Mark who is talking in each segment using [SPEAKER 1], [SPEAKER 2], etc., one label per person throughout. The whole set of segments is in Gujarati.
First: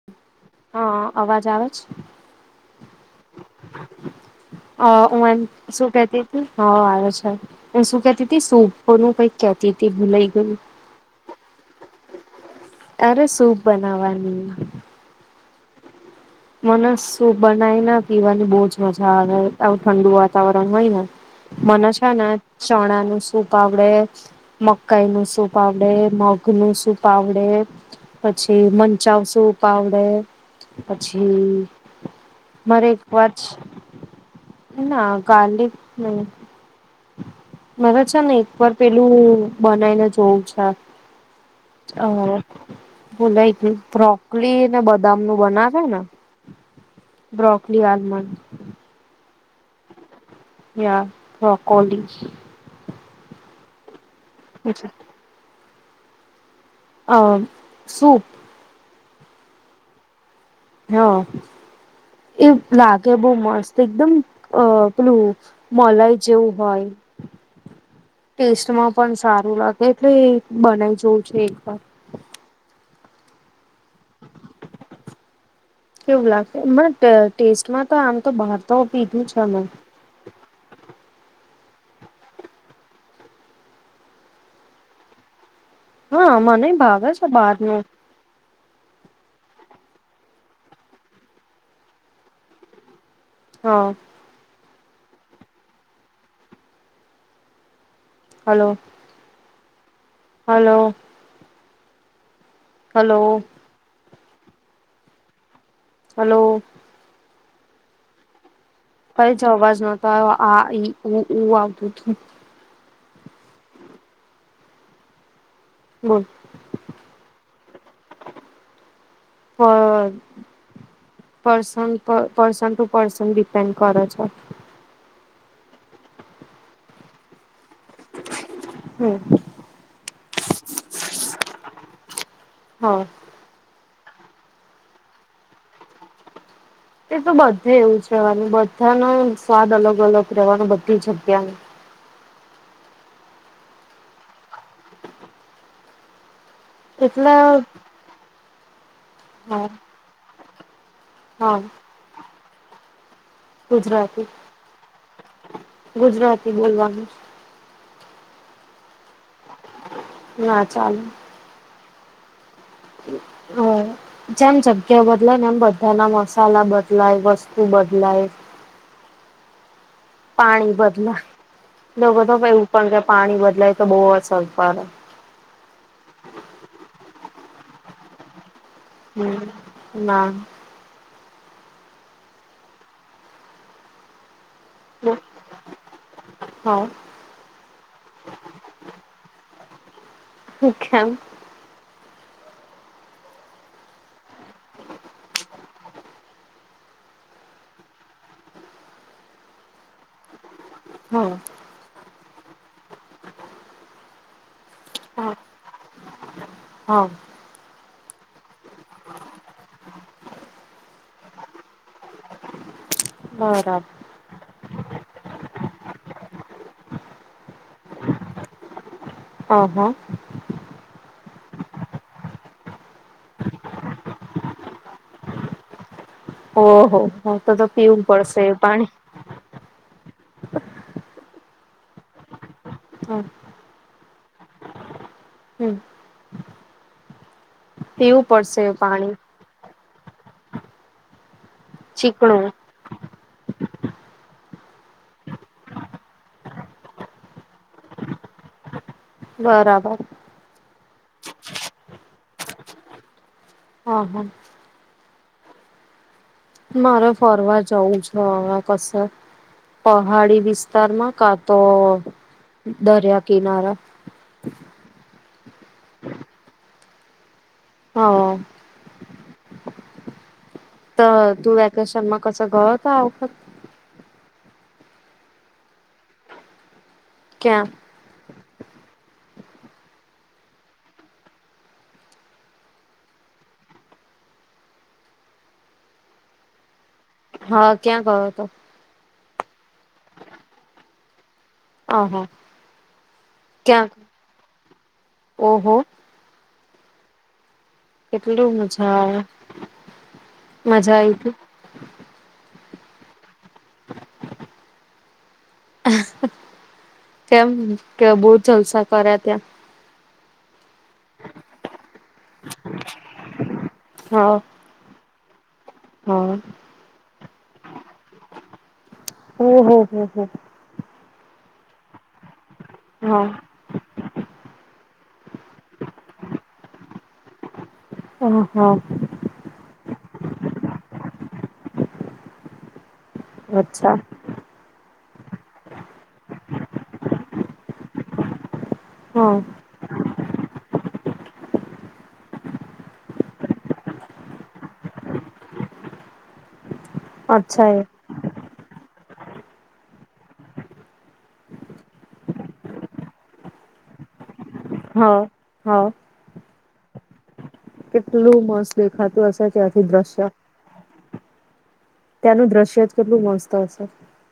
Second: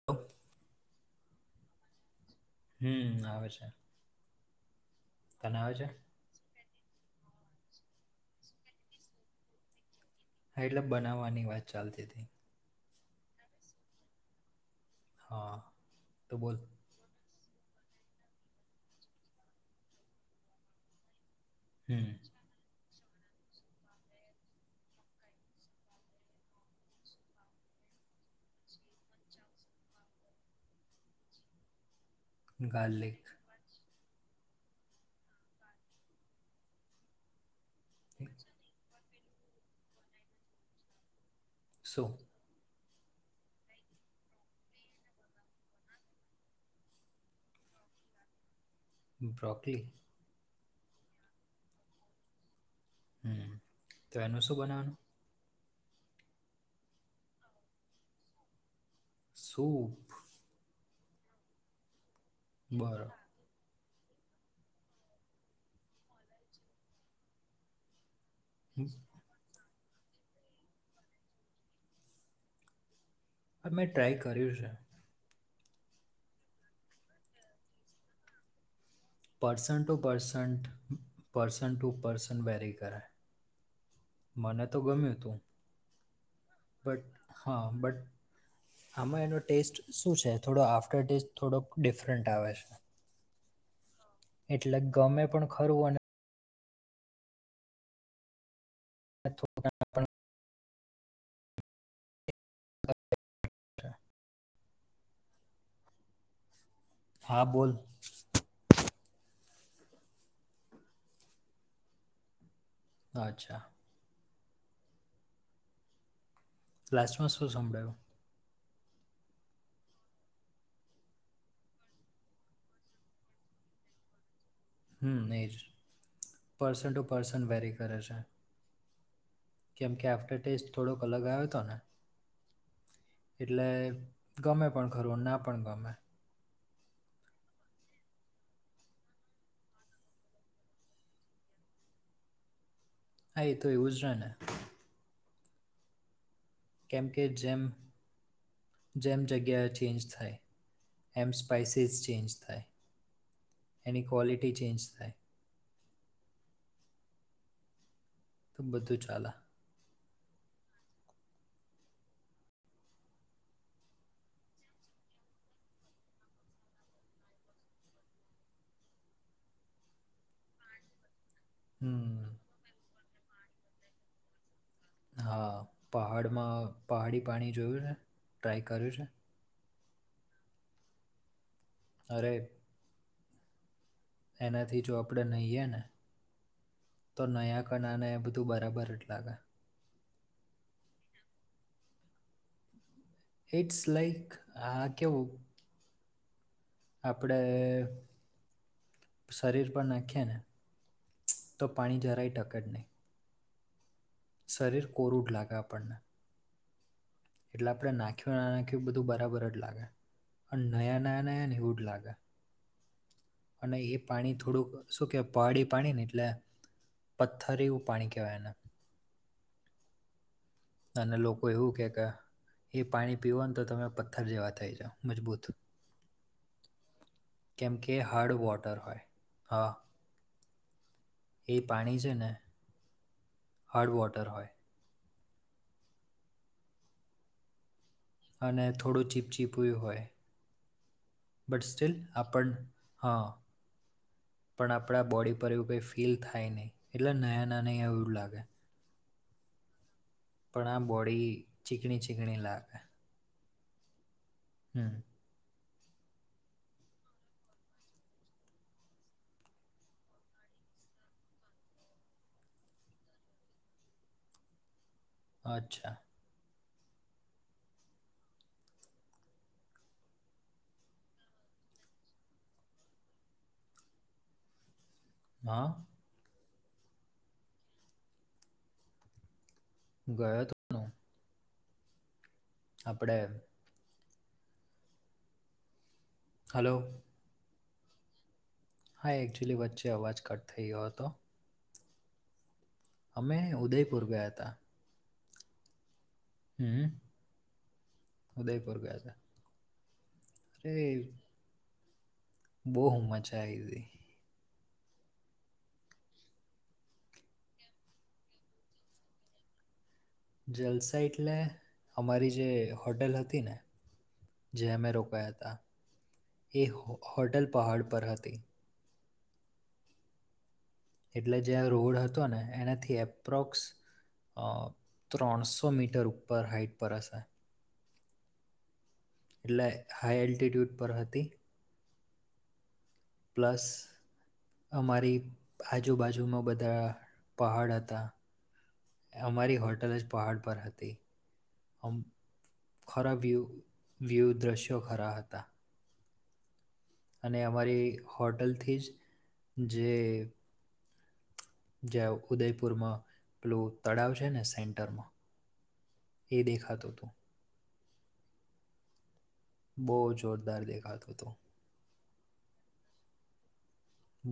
[SPEAKER 1] [unintelligible]
[SPEAKER 2] હા અવાજ આવે છે.
[SPEAKER 1] હમ આવે છે.
[SPEAKER 2] અ હું એમ
[SPEAKER 1] તને આવે છે
[SPEAKER 2] શું કહેતી. હા આવે છે એ હું શું કેતી તી સુપ નું કઈક કેતી તી ભૂલાઈ ગયું.
[SPEAKER 1] હા એટલે બનાવવાની વાત ચાલતી હતી.
[SPEAKER 2] અરે સૂપ બનાવાની.
[SPEAKER 1] હા તો બોલ.
[SPEAKER 2] નો સુપ બનાઈ ને પીવાની બહુજ મજા આવે આવું ઠંડુ વાતાવરણ હોય ને. મને
[SPEAKER 1] હમ
[SPEAKER 2] છે ને ચણા નું સૂપ આવડે. મકાઈ નું સુપ આવડે મગ નું સુપ આવડે. પછી મંચાવ સુપ આવડે. છે મારે એક
[SPEAKER 1] ગાર્લિક
[SPEAKER 2] વાર. ના નહી મને છેને એક પર. પેલું બનાવીને જોવું છે અ.
[SPEAKER 1] શું
[SPEAKER 2] ભૂલાઈ ગયુ બ્રોકોલી ને બદામ નું બનાવ. હે ને બ્રોકલી આલમંડ.
[SPEAKER 1] બ્રોકલી.
[SPEAKER 2] યા બ્રોકોલી.
[SPEAKER 1] હમ તો એનું શું બનાવવાનુ.
[SPEAKER 2] અ મ સૂપ.
[SPEAKER 1] સૂપ.
[SPEAKER 2] હા એ લાગે બૌ મસ્ત એકદમ અ પેલું મલાઈ જેવું હોય. ટેસ્ટમાં
[SPEAKER 1] બરાબર
[SPEAKER 2] પણ સારું લાગે એટલે બનાઈ જોવું છે એક વાર.
[SPEAKER 1] અમે ટ્રાય કર્યું છે.
[SPEAKER 2] કેવું લાગશે બટ ટેસ્ટમાં તો આમ તો બહાર તો પીધું છે મેં
[SPEAKER 1] person to percent person to person vary કરાય મને તો ગમ્યું તું
[SPEAKER 2] હા મને
[SPEAKER 1] બટ
[SPEAKER 2] ભાવે છે
[SPEAKER 1] હા
[SPEAKER 2] બહારનું
[SPEAKER 1] બટ આમાં એનો ટેસ્ટ શું છે? થોડો આફ્ટર ટેસ્ટ થોડોક ડિફરન્ટ આવે છે.
[SPEAKER 2] હા
[SPEAKER 1] એટલે ગમે પણ ખરું અને
[SPEAKER 2] હલો
[SPEAKER 1] [unintelligible]
[SPEAKER 2] હલો હલો
[SPEAKER 1] [unintelligible]
[SPEAKER 2] હલો
[SPEAKER 1] હા બોલ
[SPEAKER 2] કઈ જ અવાજ નોતો આ આ ઈ ઉ ઉ આવતું તું.
[SPEAKER 1] અચ્છા
[SPEAKER 2] હમ
[SPEAKER 1] લાસ્ટમાં શું સાંભળાયુ?
[SPEAKER 2] પગ. પર્સન પ પર્સન ટુ પર્સન ડિપેન્ડ કર છે.
[SPEAKER 1] હમ એજ પર્સન ટુ પર્સન વેરી કરે છે.
[SPEAKER 2] હમ.
[SPEAKER 1] કેમ કે આફ્ટર ટેસ્ટ થોડોક અલગ આયો તો ને.
[SPEAKER 2] હો.
[SPEAKER 1] એટલે ગમે પણ ખરું ના પણ ગમે.
[SPEAKER 2] તે તો બધે એવું રહેવાનું બધાનો સ્વાદ અલગ અલગ રહેવાનું બધી જગ્યાનું
[SPEAKER 1] હા એ તો એવુંજ રે ને. કેમ કે
[SPEAKER 2] એટલે
[SPEAKER 1] જેમ જેમ જગ્યાએ
[SPEAKER 2] હા
[SPEAKER 1] ચેન્જ થાય. એમ
[SPEAKER 2] હા
[SPEAKER 1] સ્પાઈસીસ ચેન્જ થાય એની
[SPEAKER 2] ગુજરાતી
[SPEAKER 1] ક્વૉલિટી ચેન્જ થાય.
[SPEAKER 2] ગુજરાતી બોલવાનું
[SPEAKER 1] તો બધું ચાલા.
[SPEAKER 2] ના ચાલ. હમ [inaudible] જેમ જગ્યા બદલાય ને એમ બધા ના મસાલા બદલાય વસ્તુ બદલાય [inaudible] પાણી બદલાય લોકો
[SPEAKER 1] હમ
[SPEAKER 2] તો એવું પણ કે પાણી બદલાય તો બહુ જ અસર પડે.
[SPEAKER 1] હા પહાડમાં પહાડી પાણી જોયું છે ટ્રાય કર્યું છે.
[SPEAKER 2] હમ ના.
[SPEAKER 1] અરે. એનાથી જો આપણે નાહીએ ને.
[SPEAKER 2] હા
[SPEAKER 1] તો નયા કણાને એ બધું બરાબર એટ લાગે.
[SPEAKER 2] શખેમ
[SPEAKER 1] ઇટ્સ લાઈક હા કેવું. આપણેે શરીર પણ નાખીએ ને.
[SPEAKER 2] હા
[SPEAKER 1] તો પાણી જરાય ટકે જ નહીં. શરીર કોરુ લાગે આપણ ને.
[SPEAKER 2] હ.
[SPEAKER 1] એટલે આપણે નાખ્યું ના નાખ્યું બધું બરાબર જ લાગે અને નયા નાયા નયા ને એવું જ લાગે અને
[SPEAKER 2] બરાબર
[SPEAKER 1] એ પાણી થોડુંક શું કેહેવાય પહાળડી પાણી ને એટલે પથ્થર એવું પાણી કહેવાય એને
[SPEAKER 2] હ હા
[SPEAKER 1] અને લોકો એવું કે કે એ પાણી પીવો ને તો તમે પથ્થર જેવા થઇ જાવ મજબૂત
[SPEAKER 2] ઓહો હ તો તો
[SPEAKER 1] કેમ કે
[SPEAKER 2] પીવું
[SPEAKER 1] હર્ડ
[SPEAKER 2] પડશે
[SPEAKER 1] વોટર
[SPEAKER 2] પાણી
[SPEAKER 1] હોય હા એ પાણી છે ને
[SPEAKER 2] હમ
[SPEAKER 1] હાર્ડ વોટર હોય
[SPEAKER 2] હમ પીવું પડશે
[SPEAKER 1] અને
[SPEAKER 2] એ
[SPEAKER 1] થોડું
[SPEAKER 2] પાણી
[SPEAKER 1] ચીપચીપય હોય બટ સ્ટીલ
[SPEAKER 2] ચીકણું
[SPEAKER 1] આપણ અ પણ આપણા બોડી પર એવું કંઈ ફીલ થાય નહીં એટલે નાયાં ના નં આવ એવું જ લાગે
[SPEAKER 2] બરાબર
[SPEAKER 1] પણ આ બોડી ચીકણી ચીકણી લાગે
[SPEAKER 2] હા હા
[SPEAKER 1] હમ
[SPEAKER 2] મારે ફરવા જવું છ હવે કસે પહાડી વિસ્તારમાં કા તો દરિયા કિનારા
[SPEAKER 1] અચ્છા
[SPEAKER 2] હ તું વેકેશનમાં કસે ગયો તો આ વખતે?
[SPEAKER 1] હા.
[SPEAKER 2] કેયાં?
[SPEAKER 1] ગયો તો આપડે હલો
[SPEAKER 2] હા ક્યાં ગયો હતો?
[SPEAKER 1] હા એકચ્યુઅલી વચ્ચે અવાજ કટ થઈ ગયો હતો.
[SPEAKER 2] ઓ હા
[SPEAKER 1] અમે ઉદયપુર ગયા હતા.
[SPEAKER 2] ઓહો
[SPEAKER 1] હમ
[SPEAKER 2] કેટલું
[SPEAKER 1] ઉદયપુર
[SPEAKER 2] મજા
[SPEAKER 1] ગયા
[SPEAKER 2] આવે
[SPEAKER 1] છે અરે
[SPEAKER 2] મજા આવી હતી
[SPEAKER 1] બહ મજા આયવી
[SPEAKER 2] કેમ કે બહુ જલસા કર્યા ત્યાં?
[SPEAKER 1] જલસા એટલે અમારી જે હોટેલ હતી ને
[SPEAKER 2] હા
[SPEAKER 1] જે અમે રોકાયાતા
[SPEAKER 2] હ હ
[SPEAKER 1] એ હોટલ પહાડ પર હતી.
[SPEAKER 2] ઓહ હો હો
[SPEAKER 1] એટલે જે આ રોડ હતો ને એનાથી
[SPEAKER 2] હા
[SPEAKER 1] એપ્રોક્સ ત્રણસો મીટર ઉપર હાઈટ પર હશે.
[SPEAKER 2] હહા
[SPEAKER 1] એટલે હાઈ એલ્ટિટ્યુડ પર હતી. પ્લસ
[SPEAKER 2] અચ્છા
[SPEAKER 1] અમારી આજુબાજુમાં બધા પહાડ હતા.
[SPEAKER 2] હા
[SPEAKER 1] અમારી હોટલ જ પહાડ પર હતી. અમ ખરા વ્યૂ વ્યૂ દ્રશ્યો ખરા હતા. અને
[SPEAKER 2] અચ્છા એ
[SPEAKER 1] અમારી હોટલથી જ જે જ્યાં ઉદયપુરમાં પેલું તળાવ છે ને સેન્ટ
[SPEAKER 2] હા, હા.
[SPEAKER 1] ઈ દેખાતું તું.
[SPEAKER 2] કેટલું મસ્ત દેખાતું હશે. ત્યાંથી
[SPEAKER 1] બહુ
[SPEAKER 2] દ્રશ્ય
[SPEAKER 1] જોરદાર દેખાતું તું.
[SPEAKER 2] ત્યાંનું દ્રશ્ય જ કેટલું મસ્ત હશે.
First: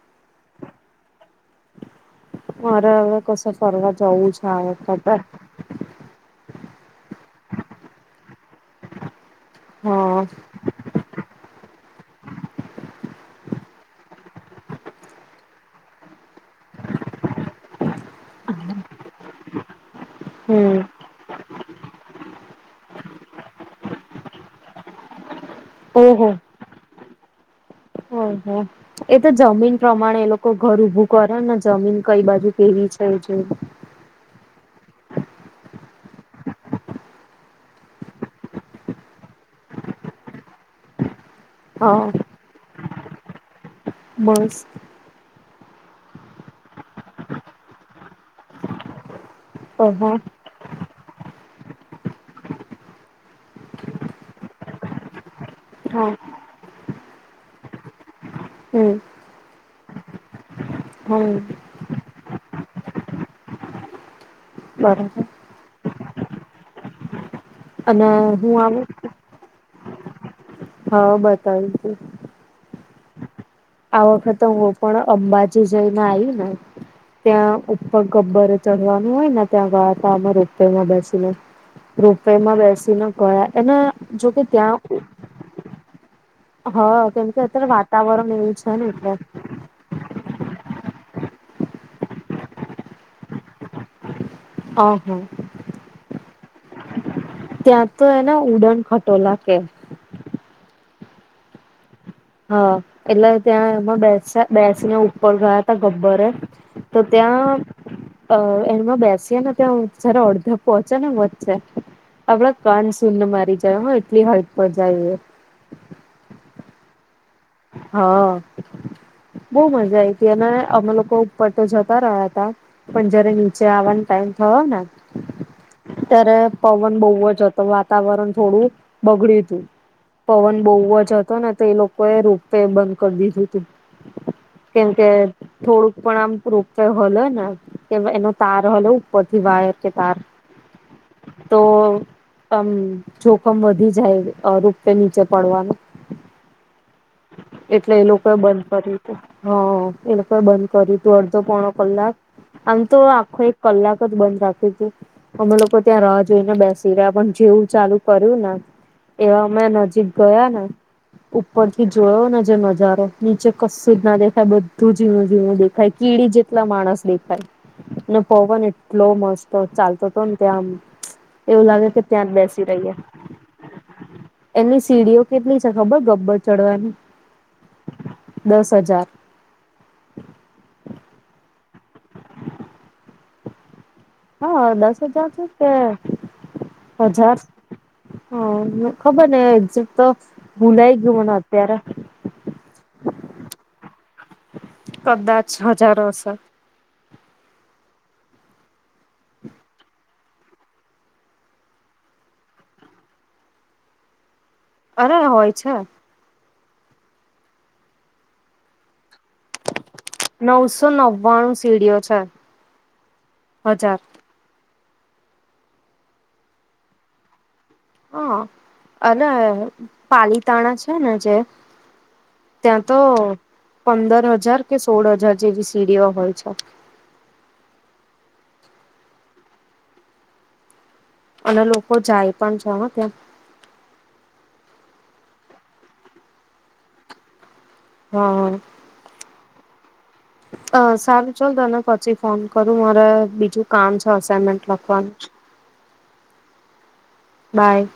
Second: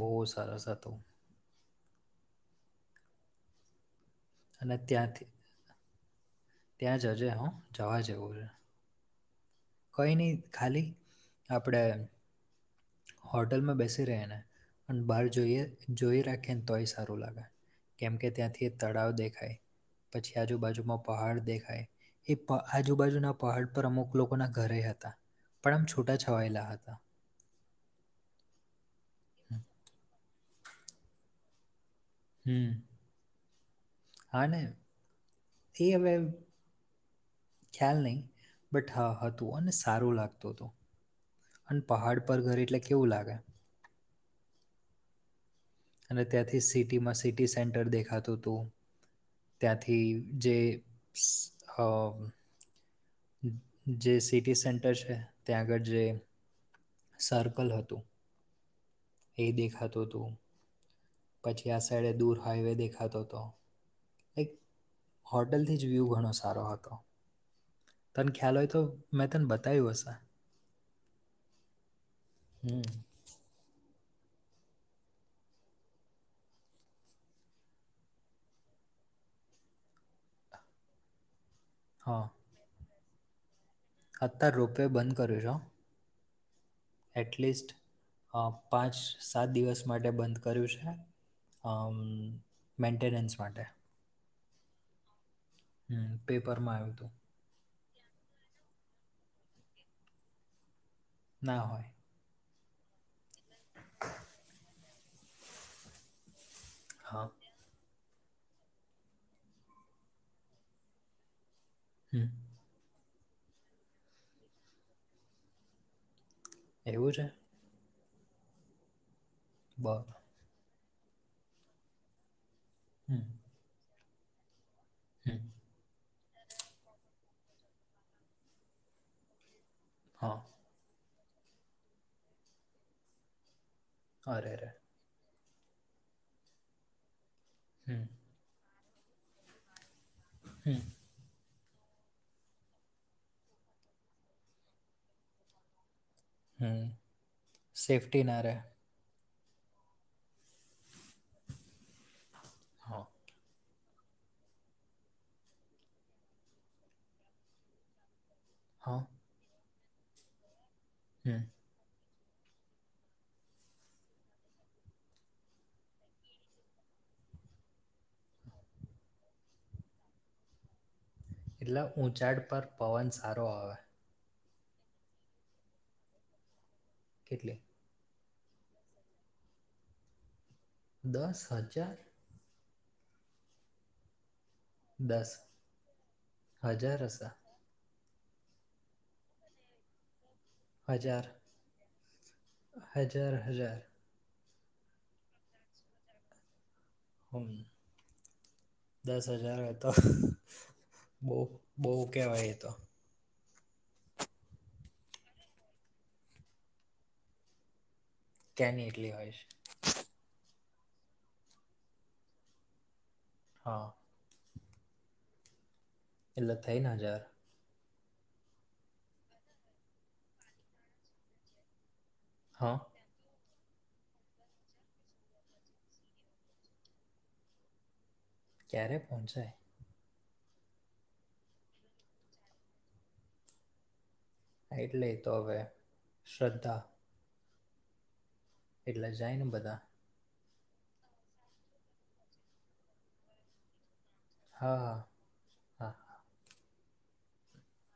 [SPEAKER 1] બહુ સરસ હતું.
[SPEAKER 2] મારે હવે કશે ફરવા જાવું છ.
[SPEAKER 1] અને ત્યાંથી, ત્યાં જજે હો જવા જેવું છે. કંઈ
[SPEAKER 2] હા
[SPEAKER 1] નહીં, ખાલી આપણે હોટલમાં બેસી રહે ને, અન બહાર જોઈએ જોયે રાખેને તોય સારું લાગે. કેમ કે ત્યાંથી તળાવ દેખાય, પછી
[SPEAKER 2] હમ
[SPEAKER 1] આજુબાજુમાં પહાડ દેખાય એ પ આજુબાજુના પહાડ પર અમુક લોકોના ઘર એય હતા, પણ આમ છૂટા છવાયેલા હતા.
[SPEAKER 2] હમ્મ-હમ્મ એ તો જમીન પ્રમાણે એ લોકો ઘર ઊભું કરેને જમીન કંઈ બાજુ
[SPEAKER 1] હમ
[SPEAKER 2] કેવી છે એ જોઈ.
[SPEAKER 1] હા ને, એ હવે ખ્યાલ નહીં, બટ હા હતું, અને સારું લાગતુ તુ. અને
[SPEAKER 2] હા
[SPEAKER 1] પહાડ પર ઘર એટલે કેવું લાગે!
[SPEAKER 2] મસ્ત.
[SPEAKER 1] અને ત્યાંથી સિટીમાં સિટી સેન્ટર દેખાતું તું. ત્યાંથી
[SPEAKER 2] હા
[SPEAKER 1] જે સ અહ જે સિટી સેન્ટર છે, ત્યાં આગળ જે
[SPEAKER 2] હા
[SPEAKER 1] સર્કલ હતું,
[SPEAKER 2] હમ
[SPEAKER 1] એ દેખાતું તું.
[SPEAKER 2] હમ
[SPEAKER 1] પછી આ સાઈડે દૂર હાઈવે દેખાતો તો. એક
[SPEAKER 2] બરબર.
[SPEAKER 1] હોટલથી જ વ્યૂહ ઘણો સારો હતો.
[SPEAKER 2] અને
[SPEAKER 1] તને
[SPEAKER 2] હું
[SPEAKER 1] ખ્યાલ હોય
[SPEAKER 2] આવું
[SPEAKER 1] તો મેં તને બતાવ્યું હશે.
[SPEAKER 2] હા બતાવ્યું છે.
[SPEAKER 1] હમ્મ.
[SPEAKER 2] આ વખતે હું પણ અંબાજી જઈને આયવી ને ત્યાં ઉપર ગબ્બર ચડવાનું હોય ને ત્યાં ગયા તા અમે રોપવેમાં બેસીને. રોપવેમાં બેસીને ગયા, એના
[SPEAKER 1] અતાર રોપવે બંધ કર્યું છે હો.
[SPEAKER 2] હા કેમ કે અત્યારે
[SPEAKER 1] એટલીસ્ટ
[SPEAKER 2] વાતાવરણ
[SPEAKER 1] અહ
[SPEAKER 2] એવું છે ને
[SPEAKER 1] પાંચ,
[SPEAKER 2] એટલે
[SPEAKER 1] સાત દિવસ માટે બંધ કર્યું છે, અમ્મ મેન્ટેનન્સ માટે.
[SPEAKER 2] અહા.
[SPEAKER 1] હમ્મ પેપરમાં આયું તું.
[SPEAKER 2] ત્યાં તો એને ઉડન ખટોલા કેય.
[SPEAKER 1] ના હોય.
[SPEAKER 2] હા. એટલે ત્યાં એમાં બેસે બેસીને ઉપર ગયા તા ગબ્બરે. તો
[SPEAKER 1] હા,
[SPEAKER 2] ત્યાં અહ એમાં બેસીએ ને ત્યા જ્યારે અડધે પહોંચેને વચ્ચે
[SPEAKER 1] હમ્મ.
[SPEAKER 2] આપડા કાન શૂન મારી જાય હો, એટલી હાઈટ પર જાઈએ.
[SPEAKER 1] એવું છે?
[SPEAKER 2] હા, બોવ મજા
[SPEAKER 1] બરાબર.
[SPEAKER 2] આઈ તી. અને અમે લોકો ઉપર તો જતા રહ્યા હતા, પણ જયારે નીચે આવવાનો ટાઈમ થયો ને
[SPEAKER 1] હમ્મ.
[SPEAKER 2] ત્યારે પવન બહું જ હતો, વાતાવરણ થોડું બગડ્યું તું.
[SPEAKER 1] હા.
[SPEAKER 2] પવન બહું જ હતો ને તો એ લોકોએ રોપ વેે બંધ કર દીધું તું.
[SPEAKER 1] અરે રે
[SPEAKER 2] કેમ કે થોડુંક પણ આમ રોપવે હલે ને
[SPEAKER 1] હમ,
[SPEAKER 2] એનો તાર હલે ઉપથી વાયર કે તાર
[SPEAKER 1] હમ
[SPEAKER 2] તો તમ જોખમ વધી જાય રોપવે નીચે પડવાનું
[SPEAKER 1] હમ
[SPEAKER 2] એટલે એ
[SPEAKER 1] સેફ્ટી
[SPEAKER 2] લોકોએ
[SPEAKER 1] ના રહે.
[SPEAKER 2] બંધ કર્યું હા એ લોકોએ બંધ કરીયું તું અડધો પોણો કલાક આમ તો
[SPEAKER 1] હા,
[SPEAKER 2] આખો એક કલાક જ બંધ રાખ્યુ અતુ અમે લોકો ત્યાં રાહ જોઈને બેસી રહ્યા પણ જેવું ચાલુ કર્યું ને
[SPEAKER 1] હા
[SPEAKER 2] એવા અમે નજીક ગયા ને
[SPEAKER 1] હમ.
[SPEAKER 2] ઉપર જોયો ને નજારો નીચે કશું જ ના દેખાય બધું જઝીણું ઝીણું દેખાય કીડી જેટલા માણસ દેખાય અને પવન એટલો મસ્ત ચાલતો તો ત્યાં એવું
[SPEAKER 1] એટલે
[SPEAKER 2] લાગે કે ત્યાં જ
[SPEAKER 1] ઊંચાડ
[SPEAKER 2] બેસી
[SPEAKER 1] પર
[SPEAKER 2] રહીએ
[SPEAKER 1] પવન સારો આવે.
[SPEAKER 2] એની સીડીઓ કેટલી છે ખબર ગબ્બર ચડવાની
[SPEAKER 1] કેટલી
[SPEAKER 2] દસ હજાર
[SPEAKER 1] દસ હજાર
[SPEAKER 2] હા દસ હજાર છે કે
[SPEAKER 1] હશે.
[SPEAKER 2] હજાર હ ખબર નય એક્ઝટ તો ભૂલાય
[SPEAKER 1] હજાર,
[SPEAKER 2] ગયોને અત્યારે
[SPEAKER 1] હજાર હજાર
[SPEAKER 2] કદાચ હજારોશેર.
[SPEAKER 1] હૂમ. દસ હજાર તો બહુ બહુ કેવાય એ તો.
[SPEAKER 2] અરે હોય છે.
[SPEAKER 1] કેની એટલી હોય છે.
[SPEAKER 2] નવસો નવ્વાણું સીડીઓ છે
[SPEAKER 1] હા
[SPEAKER 2] હજાર.
[SPEAKER 1] એટલે થઈ ને હજાર.
[SPEAKER 2] હા અને પાલીતાણા છે ને જે
[SPEAKER 1] હા
[SPEAKER 2] ત્યાં તો પંદર હજાર કે સોળ હજાર જેવી સીડીઓ હોય છે.
[SPEAKER 1] ક્યારે પહોંચાય.
[SPEAKER 2] અને લોકો જાય પણ છે ને ત્યાં.
[SPEAKER 1] એટલે તો હવે શ્રદ્ધા.
[SPEAKER 2] હમ હ.
[SPEAKER 1] એટલે જાયને બધા.
[SPEAKER 2] અ સારું ચાલ તને પછી ફોન કરું મારે બીજું કામ છે અસાઈમેન્ટ
[SPEAKER 1] હા હા
[SPEAKER 2] લખવાનું.
[SPEAKER 1] હા.
[SPEAKER 2] બાય.